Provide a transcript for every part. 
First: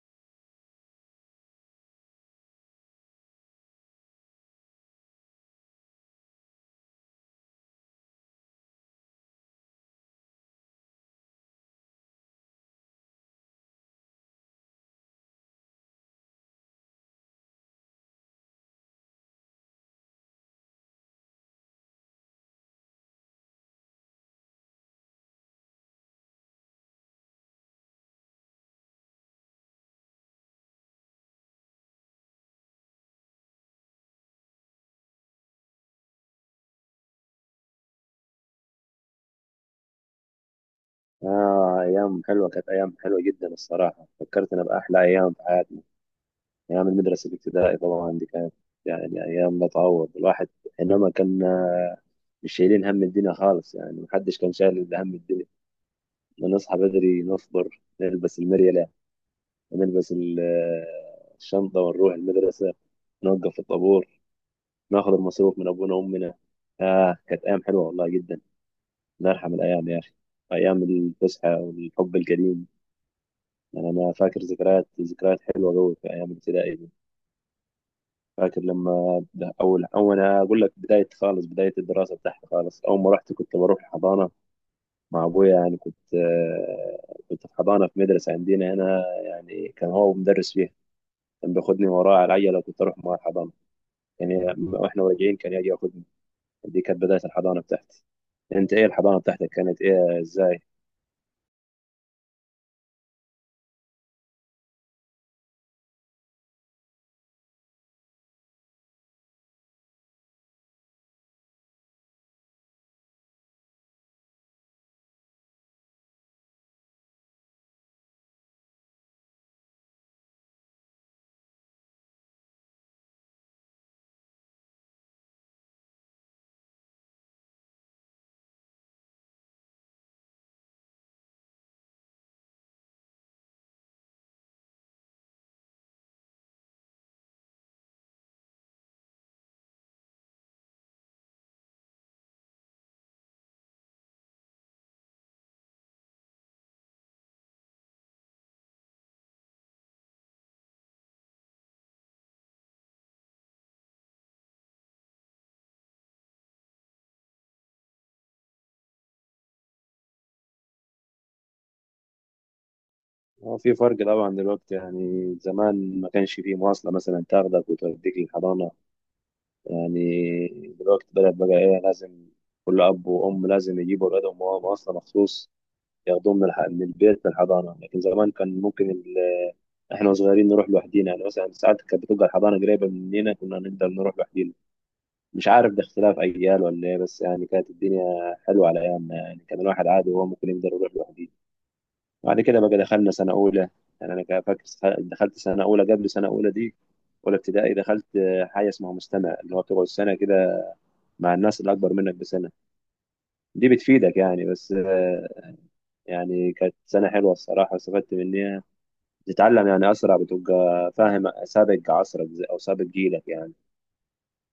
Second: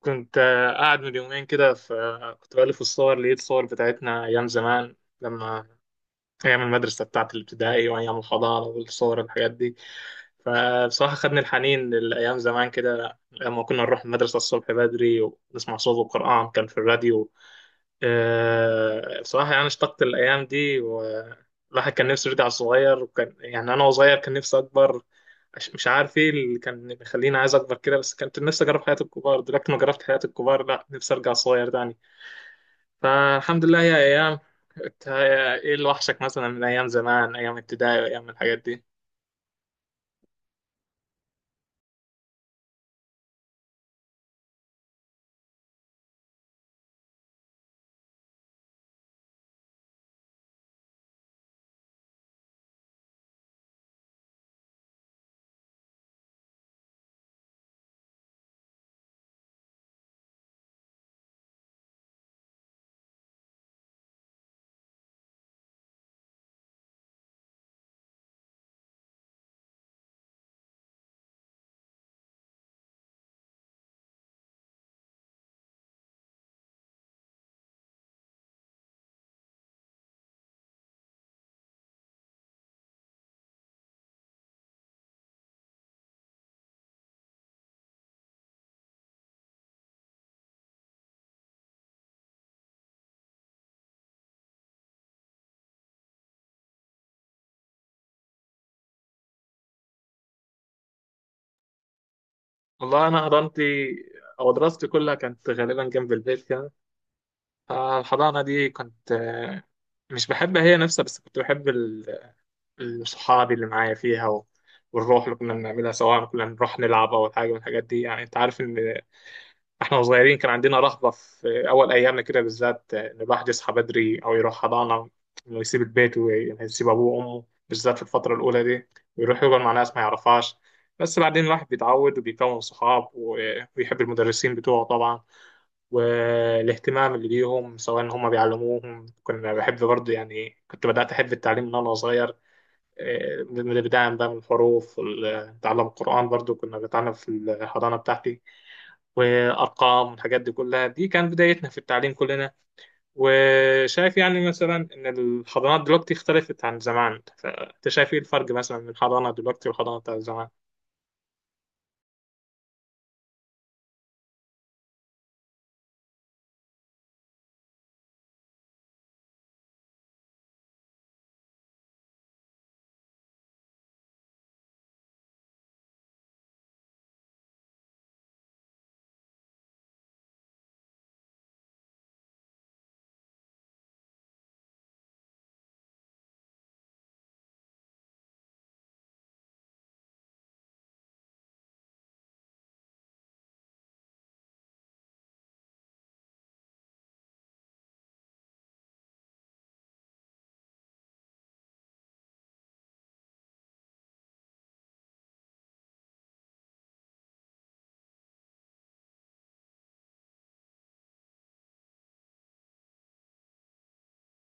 كنت قاعد من يومين كده، فكنت بألف الصور، لقيت صور بتاعتنا أيام زمان لما أيام المدرسة بتاعت الابتدائي وأيام الحضانة والصور الحاجات دي. فبصراحة خدني الحنين لأيام زمان كده لما كنا نروح المدرسة الصبح بدري ونسمع صوت القرآن كان في الراديو. بصراحة يعني اشتقت الأيام دي، والواحد كان نفسه يرجع صغير، وكان يعني أنا وصغير كان نفسي أكبر. مش عارف إيه اللي كان بيخليني عايز أكبر كده، بس كنت نفسي أجرب حياة الكبار. دلوقتي ما جربت حياة الكبار، لا نفسي أرجع صغير تاني. فالحمد لله، هي أيام. إنت إيه اللي وحشك مثلا من أيام زمان، أيام ابتدائي وأيام الحاجات دي؟ آه، أيام حلوة. كانت أيام حلوة جدا الصراحة، فكرتنا بأحلى أيام في حياتنا. أيام المدرسة الابتدائي طبعا دي كانت يعني أيام لا تعوض الواحد. إنما كنا مش شايلين هم الدنيا خالص، يعني محدش كان شايل إلا هم الدنيا. نصحى بدري، نفطر، نلبس المريلة ونلبس الشنطة ونروح المدرسة، نوقف في الطابور، ناخد المصروف من أبونا وأمنا. آه كانت أيام حلوة والله جدا. نرحم الأيام يا أخي، أيام الفسحة والحب القديم. يعني انا فاكر ذكريات حلوه قوي في ايام الابتدائي دي. فاكر لما ده اول أنا اقول لك بدايه خالص، بدايه الدراسه بتاعتي خالص. اول ما رحت كنت بروح حضانه مع ابويا. يعني كنت كنت في حضانه في مدرسه عندنا هنا، يعني كان هو مدرس فيها. كان بياخدني وراه على العجله، كنت اروح مع الحضانه، يعني واحنا راجعين كان يجي ياخدني. دي كانت بدايه الحضانه بتاعتي. انت ايه الحضانه بتاعتك كانت ايه ازاي؟ والله أنا حضانتي أو دراستي كلها كانت غالبا جنب البيت كده. فالحضانة دي كنت مش بحبها هي نفسها، بس كنت بحب صحابي اللي معايا فيها والروح اللي كنا بنعملها، سواء كنا بنروح نلعب أو حاجة من الحاجات دي. يعني أنت عارف إن إحنا صغيرين كان عندنا رهبة في أول أيامنا كده، بالذات إن الواحد يصحى بدري أو يروح حضانة، إنه يسيب البيت ويسيب أبوه وأمه بالذات في الفترة الأولى دي، ويروح يقعد مع ناس ما يعرفهاش. بس بعدين الواحد بيتعود، وبيكون صحاب ويحب المدرسين بتوعه طبعا، والاهتمام اللي بيهم سواء هم بيعلموهم، كنا بحب برضه. يعني كنت بدأت أحب التعليم من وأنا صغير، اللي بيتعلم بقى من الحروف وتعلم القرآن. برضو كنا بنتعلم في الحضانة بتاعتي وأرقام والحاجات دي كلها، دي كانت بدايتنا في التعليم كلنا. وشايف يعني مثلا إن الحضانات دلوقتي اختلفت عن زمان، فأنت شايف إيه الفرق مثلا من الحضانة دلوقتي والحضانة بتاعت زمان؟ هو في فرق طبعا دلوقتي. يعني زمان ما كانش فيه مواصله مثلا تاخدك وتوديك للحضانه. يعني دلوقتي بدأت بقى إيه، لازم كل أب وأم لازم يجيبوا أولادهم، وهم أصلا مخصوص ياخدوهم من البيت للحضانة. لكن زمان كان ممكن إحنا صغيرين نروح لوحدينا. يعني مثلا ساعات كانت بتبقى الحضانة قريبة مننا، كنا نقدر نروح لوحدينا. مش عارف ده اختلاف أجيال ولا إيه، بس يعني كانت الدنيا حلوة على أيامنا، يعني كان الواحد عادي وهو ممكن يقدر يروح لوحده. بعد كده بقى دخلنا سنة أولى. يعني أنا كان فاكر، دخلت سنة أولى. قبل سنة أولى دي، أولى ابتدائي، دخلت حاجة اسمها مستمع، اللي هو بتقعد سنة كده مع الناس اللي اكبر منك بسنه. دي بتفيدك يعني. بس يعني كانت سنه حلوه الصراحه، استفدت منها. تتعلم يعني اسرع، بتبقى فاهم سابق عصرك، او سابق جيلك يعني.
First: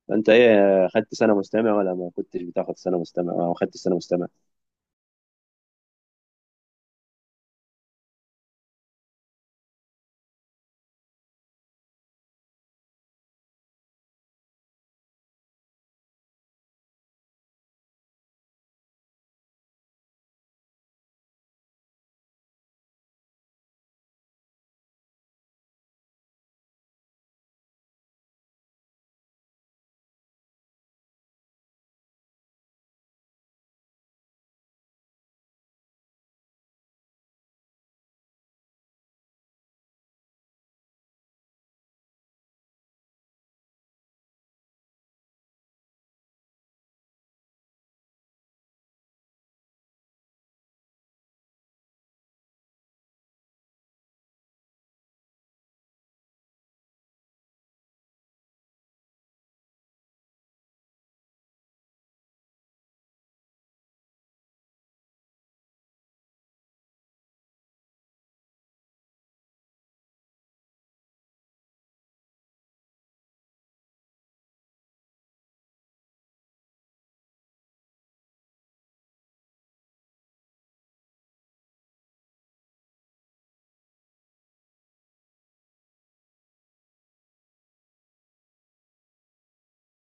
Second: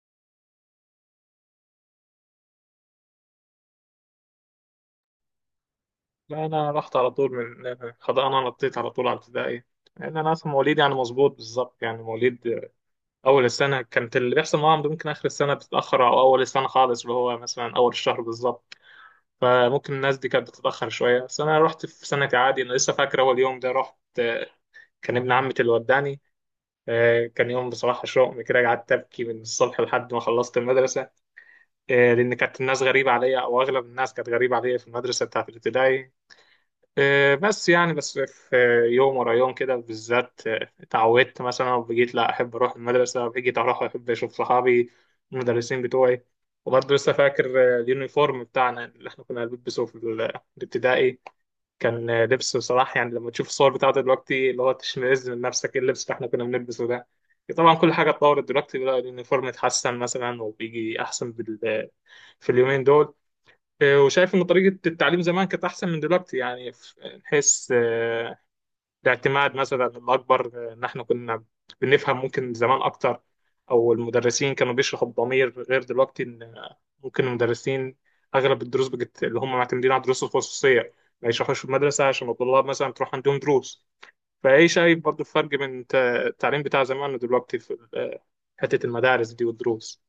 فانت ايه، خدت سنه مستمع ولا ما كنتش بتاخد سنه مستمع، او خدت سنه مستمع؟ لا، أنا رحت على طول من الحضانة، نطيت على طول على ابتدائي، لأن أنا أصلا مواليد يعني مظبوط بالظبط، يعني مواليد أول السنة. كانت اللي بيحصل معاهم ده ممكن آخر السنة بتتأخر، أو أول السنة خالص اللي هو مثلا أول الشهر بالظبط، فممكن الناس دي كانت بتتأخر شوية. بس أنا رحت في سنتي عادي. أنا لسه فاكر أول يوم ده، رحت كان ابن عمتي اللي وداني. كان يوم بصراحة شوق كده، قعدت أبكي من الصبح لحد ما خلصت المدرسة. لأن كانت الناس غريبة عليا، أو أغلب الناس كانت غريبة عليا في المدرسة بتاعت الابتدائي. بس يعني بس في يوم ورا يوم كده بالذات اتعودت مثلا، وبقيت لا أحب أروح المدرسة، بقيت أروح أحب أشوف صحابي، المدرسين بتوعي. وبرضه لسه فاكر اليونيفورم بتاعنا اللي احنا كنا بنلبسه في الابتدائي. كان لبسه صراحة يعني لما تشوف الصور بتاعته دلوقتي، اللي هو تشمئز من نفسك ايه اللبس اللي احنا كنا بنلبسه ده. طبعا كل حاجة اتطورت دلوقتي، بقى اليونيفورم اتحسن مثلا، وبيجي أحسن في اليومين دول. وشايف إن طريقة التعليم زمان كانت أحسن من دلوقتي، يعني نحس الاعتماد مثلا الأكبر إن إحنا كنا بنفهم ممكن زمان أكتر، أو المدرسين كانوا بيشرحوا بضمير غير دلوقتي، إن ممكن المدرسين أغلب الدروس بجت اللي هم معتمدين على الدروس الخصوصية، ما يشرحوش في المدرسة عشان الطلاب مثلا تروح عندهم دروس. فإيه شايف برضو الفرق بين التعليم بتاع زمان ودلوقتي في حتة المدارس دي والدروس؟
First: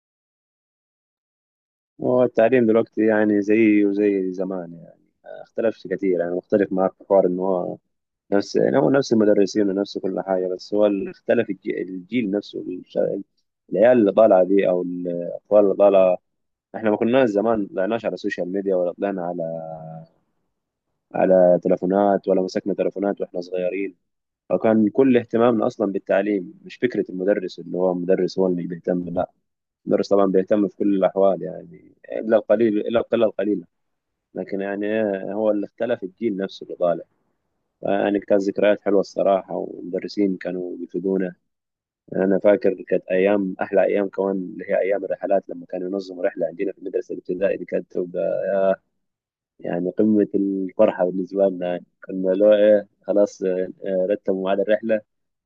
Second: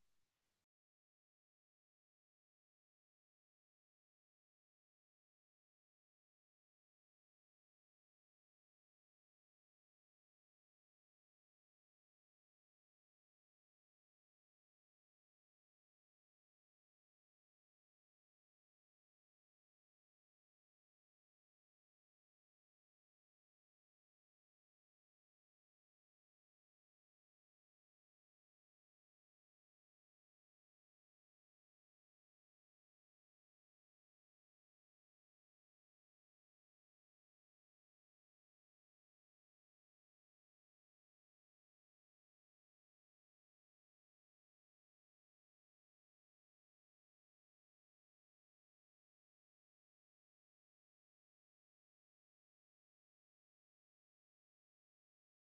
هو التعليم دلوقتي يعني زي زمان يعني، ما اختلفش كتير. يعني مختلف معاك في حوار ان هو نفس، يعني هو نفس المدرسين ونفس كل حاجه. بس هو اللي اختلف الجيل نفسه، العيال اللي طالعه دي او الاطفال اللي طالعه. احنا ما كناش زمان طلعناش على السوشيال ميديا، ولا طلعنا على على تلفونات، ولا مسكنا تلفونات واحنا صغيرين. فكان كل اهتمامنا اصلا بالتعليم. مش فكره المدرس اللي هو مدرس هو اللي بيهتم، لا، المدرس طبعا بيهتم في كل الاحوال، يعني الا القليل، الا القله القليله. لكن يعني إيه، هو اللي اختلف الجيل نفسه اللي طالع. يعني كانت ذكريات حلوه الصراحه، والمدرسين كانوا بيفيدونا. انا فاكر كانت ايام احلى ايام كمان اللي هي ايام الرحلات. لما كانوا ينظموا رحله عندنا في المدرسه الابتدائيه، دي كانت يعني قمة الفرحة بالنسبة لنا. يعني كنا لو إيه خلاص، رتبوا ميعاد الرحلة،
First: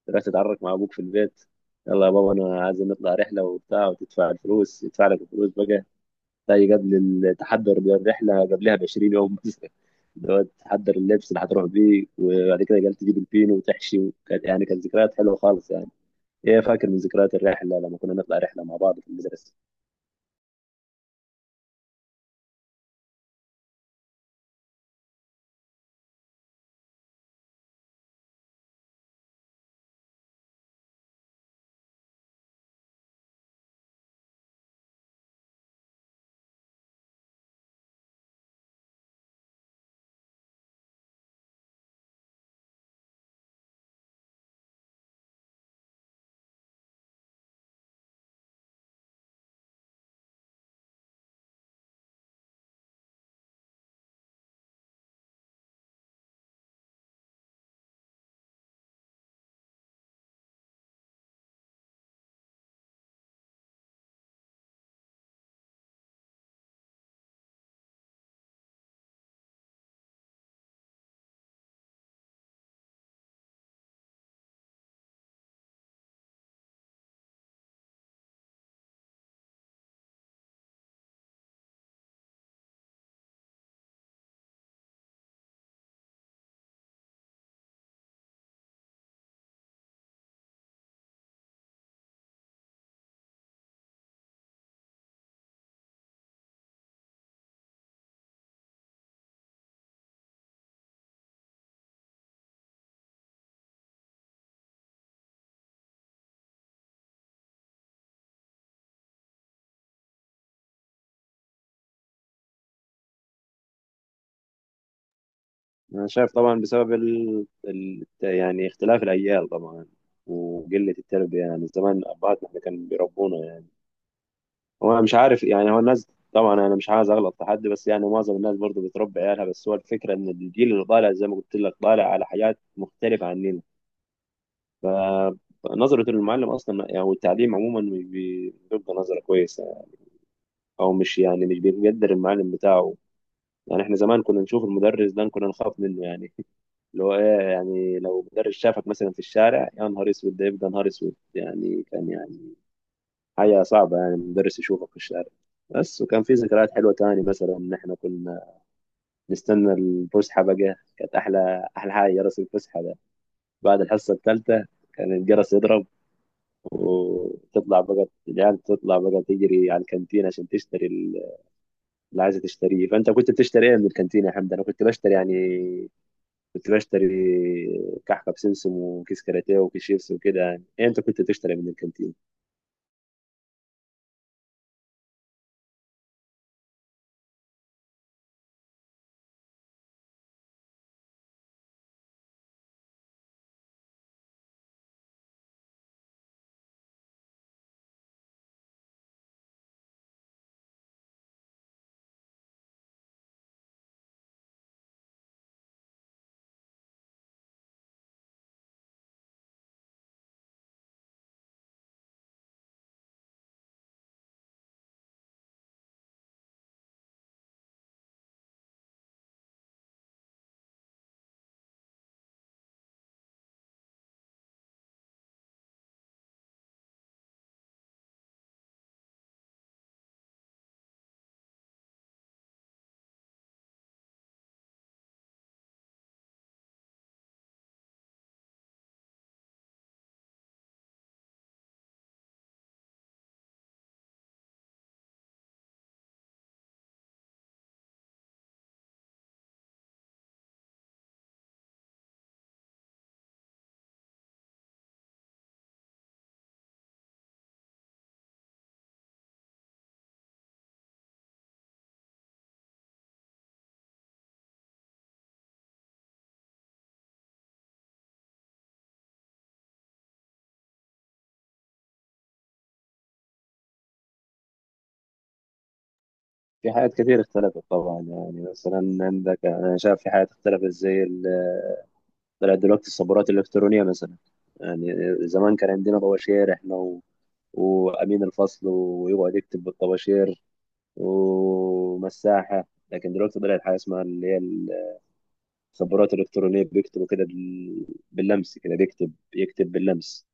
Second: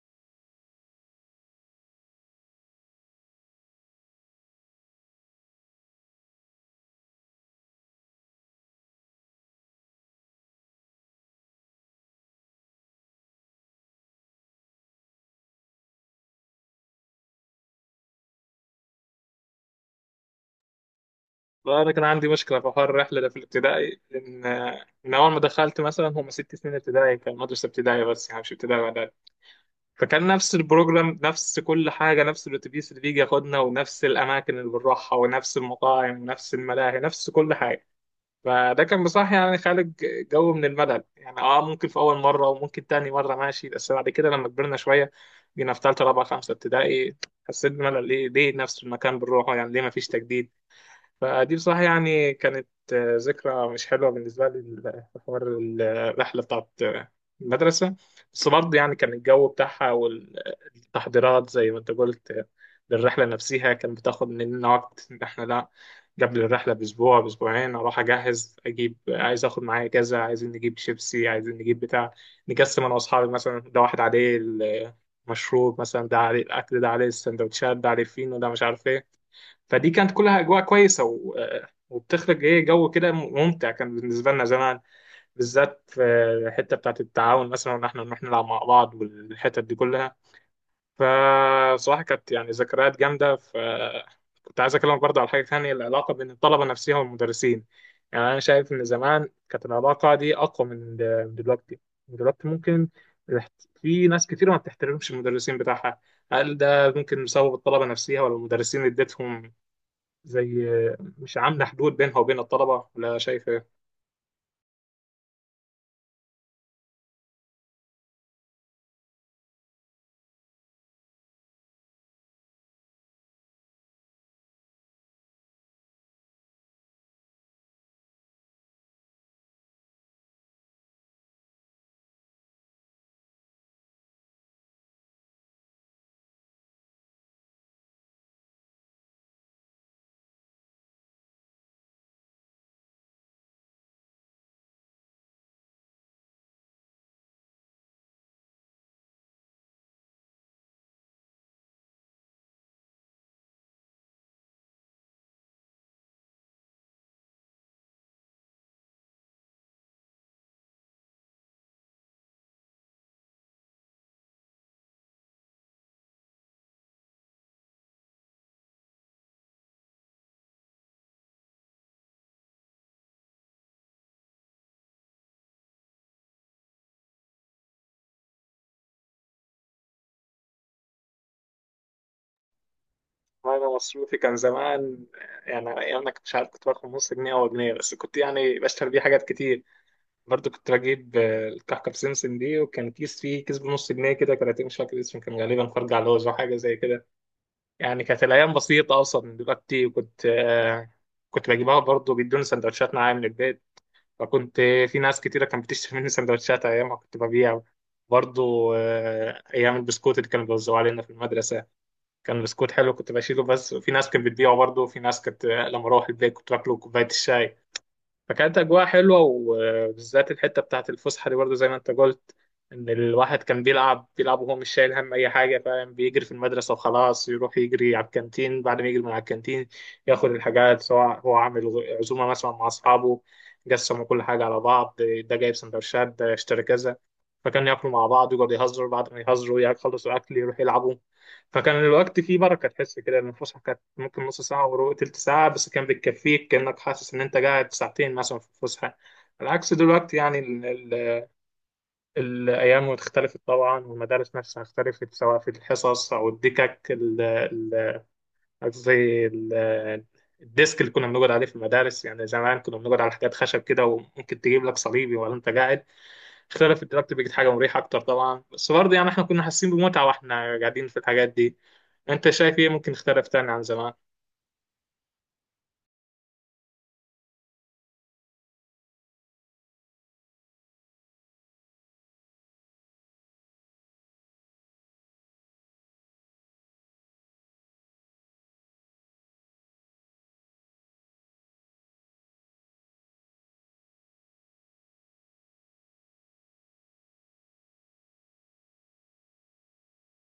رحت تتعرف مع أبوك في البيت، يلا يا بابا أنا عايز نطلع رحلة وبتاع، وتدفع الفلوس، يدفع لك الفلوس بقى. تلاقي قبل التحضر للرحلة قبلها ب 20 يوم مثلا اللي هو تحضر اللبس اللي هتروح بيه، وبعد كده قال تجيب البينو وتحشي. وكانت يعني كانت ذكريات حلوة خالص يعني. إيه فاكر من ذكريات الرحلة لما كنا نطلع رحلة مع بعض في المدرسة؟ فأنا كان عندي مشكلة في حوار الرحلة ده في الابتدائي، إن من أول ما دخلت مثلا، هم 6 سنين ابتدائي، كان مدرسة ابتدائية بس يعني مش ابتدائي، فكان نفس البروجرام، نفس كل حاجة، نفس الأتوبيس اللي بيجي ياخدنا، ونفس الأماكن اللي بنروحها، ونفس المطاعم، ونفس الملاهي، نفس كل حاجة. فده كان بصراحة يعني خالق جو من الملل. يعني اه ممكن في أول مرة، وممكن تاني مرة ماشي، بس بعد كده لما كبرنا شوية، جينا في تالتة رابعة خمسة ابتدائي، حسيت بملل. ليه نفس المكان بنروحه؟ يعني ليه مفيش تجديد؟ فدي بصراحة يعني كانت ذكرى مش حلوة بالنسبة لي، حوار الرحلة بتاعت المدرسة. بس برضه يعني كان الجو بتاعها والتحضيرات زي ما انت قلت للرحلة نفسها كان بتاخد مننا وقت، ان احنا لا، قبل الرحلة بأسبوع بأسبوعين أروح أجهز، أجيب عايز آخد معايا كذا، عايزين نجيب شيبسي، عايزين نجيب بتاع. نقسم أنا وأصحابي مثلا، ده واحد عليه المشروب مثلا، ده عليه الأكل، ده عليه السندوتشات، ده عليه الفينو، ده مش عارف إيه. فدي كانت كلها اجواء كويسه وبتخرج ايه جو كده ممتع، كان بالنسبه لنا زمان، بالذات في الحته بتاعت التعاون مثلا، وان احنا نروح نلعب مع بعض، والحتت دي كلها. فصراحه كانت يعني ذكريات جامده. كنت عايز اكلمك برضه على حاجه ثانيه، العلاقه بين الطلبه نفسها والمدرسين. يعني انا شايف ان زمان كانت العلاقه دي اقوى من دلوقتي. دلوقتي ممكن في ناس كتير ما بتحترمش المدرسين بتاعها. هل ده ممكن بسبب الطلبه نفسها، ولا المدرسين اديتهم زي مش عاملة حدود بينها وبين الطلبة؟ ولا شايف ايه؟ أنا شايف طبعا بسبب يعني اختلاف الأجيال طبعا وقلة التربية. يعني زمان أبهاتنا إحنا كانوا بيربونا يعني. هو أنا مش عارف يعني، هو الناس، طبعا أنا مش عايز أغلط في حد، بس يعني معظم الناس برضو بتربي عيالها. بس هو الفكرة إن الجيل اللي طالع زي ما قلت لك طالع على حاجات مختلفة عننا. نظرة المعلم أصلا يعني والتعليم عموما مش بيبقى نظرة كويسة يعني. أو مش يعني مش بيقدر المعلم بتاعه. يعني إحنا زمان كنا نشوف المدرس ده كنا نخاف منه يعني. اللي هو ايه يعني، لو مدرس شافك مثلا في الشارع، يا نهار اسود، ده يبقى نهار اسود يعني. كان يعني حاجه صعبه يعني المدرس يشوفك في الشارع. بس وكان في ذكريات حلوه تاني. مثلا ان احنا كنا نستنى الفسحه بقى، كانت احلى احلى حاجه جرس الفسحه ده. بعد الحصه الثالثه كان الجرس يضرب وتطلع بقى العيال، تطلع بقى تجري على الكانتين عشان تشتري اللي عايزه تشتريه. فانت كنت بتشتري ايه من الكانتين يا حمد؟ انا كنت بشتري كنت بشتري كحكه بسمسم، وكيس كاراتيه، وكيس شيبسي، وكده يعني. إيه، انت كنت تشتري من الكانتين؟ أنا مصروفي كان زمان، يعني أنا أيام ما كنت مش عارف، كنت باخد نص جنيه أو جنيه، بس كنت يعني بشتري بيه حاجات كتير. برضو كنت بجيب الكحكة بسمسم دي، وكان كيس فيه، كيس بنص جنيه كده، كراتين مش فاكر اسمه، كان غالبا فرج على لوز أو حاجة زي كده. يعني كانت الأيام بسيطة أصلا من دلوقتي، وكنت كنت بجيبها. برضو بيدوني سندوتشات معايا من البيت، فكنت في ناس كتيرة كانت بتشتري مني سندوتشات أيام ما كنت ببيع. برضو أيام البسكوت اللي كانوا بيوزعوه علينا في المدرسة، كان بسكوت حلو كنت بشيله، بس في ناس كانت بتبيعه. برضو في ناس كانت لما أروح البيت كنت باكله كوباية الشاي. فكانت أجواء حلوة، وبالذات الحتة بتاعة الفسحة دي برضه زي ما أنت قلت، إن الواحد كان بيلعب بيلعب وهو مش شايل هم أي حاجة، فاهم، بيجري في المدرسة وخلاص، يروح يجري على الكانتين. بعد ما يجري من على الكانتين ياخد الحاجات، سواء هو عامل عزومة مثلا مع أصحابه، قسموا كل حاجة على بعض، ده جايب سندوتشات، ده اشترى كذا، فكانوا ياكلوا مع بعض ويقعدوا يهزروا، بعد ما يهزروا يخلصوا أكل يروحوا يلعبوا. فكان الوقت فيه بركة، تحس كده إن الفسحة كانت ممكن نص ساعة وربع تلت ساعة، بس كان بتكفيك، كأنك حاسس إن أنت قاعد ساعتين مثلا في الفسحة. على عكس دلوقتي، يعني ال ال الأيام اختلفت طبعا، والمدارس نفسها اختلفت، سواء في الحصص أو الدكك قصدي الديسك اللي كنا بنقعد عليه في المدارس. يعني زمان كنا بنقعد على حاجات خشب كده، وممكن تجيب لك صليبي ولا أنت قاعد. اختلف الدلوقتي، بقت حاجة مريحة أكتر طبعا، بس برضه يعني إحنا كنا حاسين بمتعة وإحنا قاعدين في الحاجات دي. أنت شايف إيه ممكن اختلف تاني عن زمان؟ في حاجات كتير اختلفت طبعا. يعني مثلا عندك، انا شايف في حاجات اختلفت طلعت دلوقتي الصبورات الالكترونيه مثلا. يعني زمان كان عندنا طباشير احنا و وامين الفصل ويقعد يكتب بالطباشير ومساحه. لكن دلوقتي طلعت حاجه اسمها اللي هي الصبورات الالكترونيه، بيكتبوا كده باللمس كده، بيكتب يكتب باللمس.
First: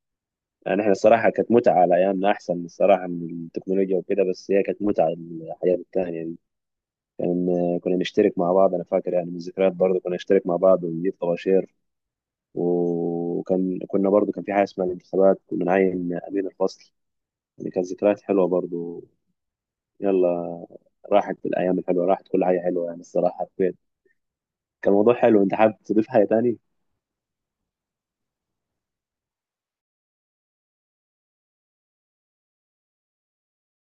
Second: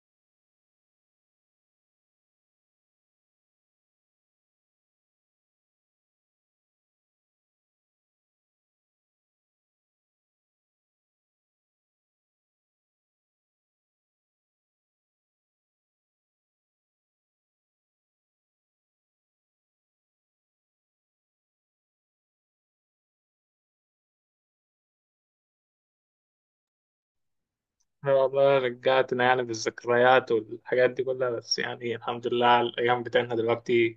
يعني احنا الصراحة كانت متعة على أيامنا أحسن الصراحة من التكنولوجيا وكده. بس هي كانت متعة الحياة التانية دي. كان كنا نشترك مع بعض. أنا فاكر يعني من الذكريات برضه، كنا نشترك مع بعض ونجيب طباشير. وكان كنا برضه كان في حاجة اسمها الانتخابات، كنا نعين أمين الفصل. يعني كانت ذكريات حلوة برضه. يلا، راحت الأيام الحلوة، راحت كل حاجة حلوة يعني. الصراحة حبيت، كان موضوع حلو. أنت حابب تضيف حاجة تاني؟ أنا والله رجعتنا يعني بالذكريات والحاجات دي كلها، بس يعني الحمد لله على الأيام بتاعتنا دلوقتي.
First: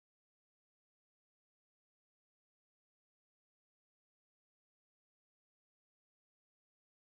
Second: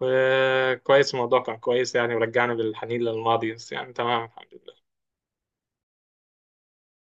وكويس، الموضوع كان كويس، يعني ورجعنا بالحنين للماضي، بس يعني تمام الحمد لله.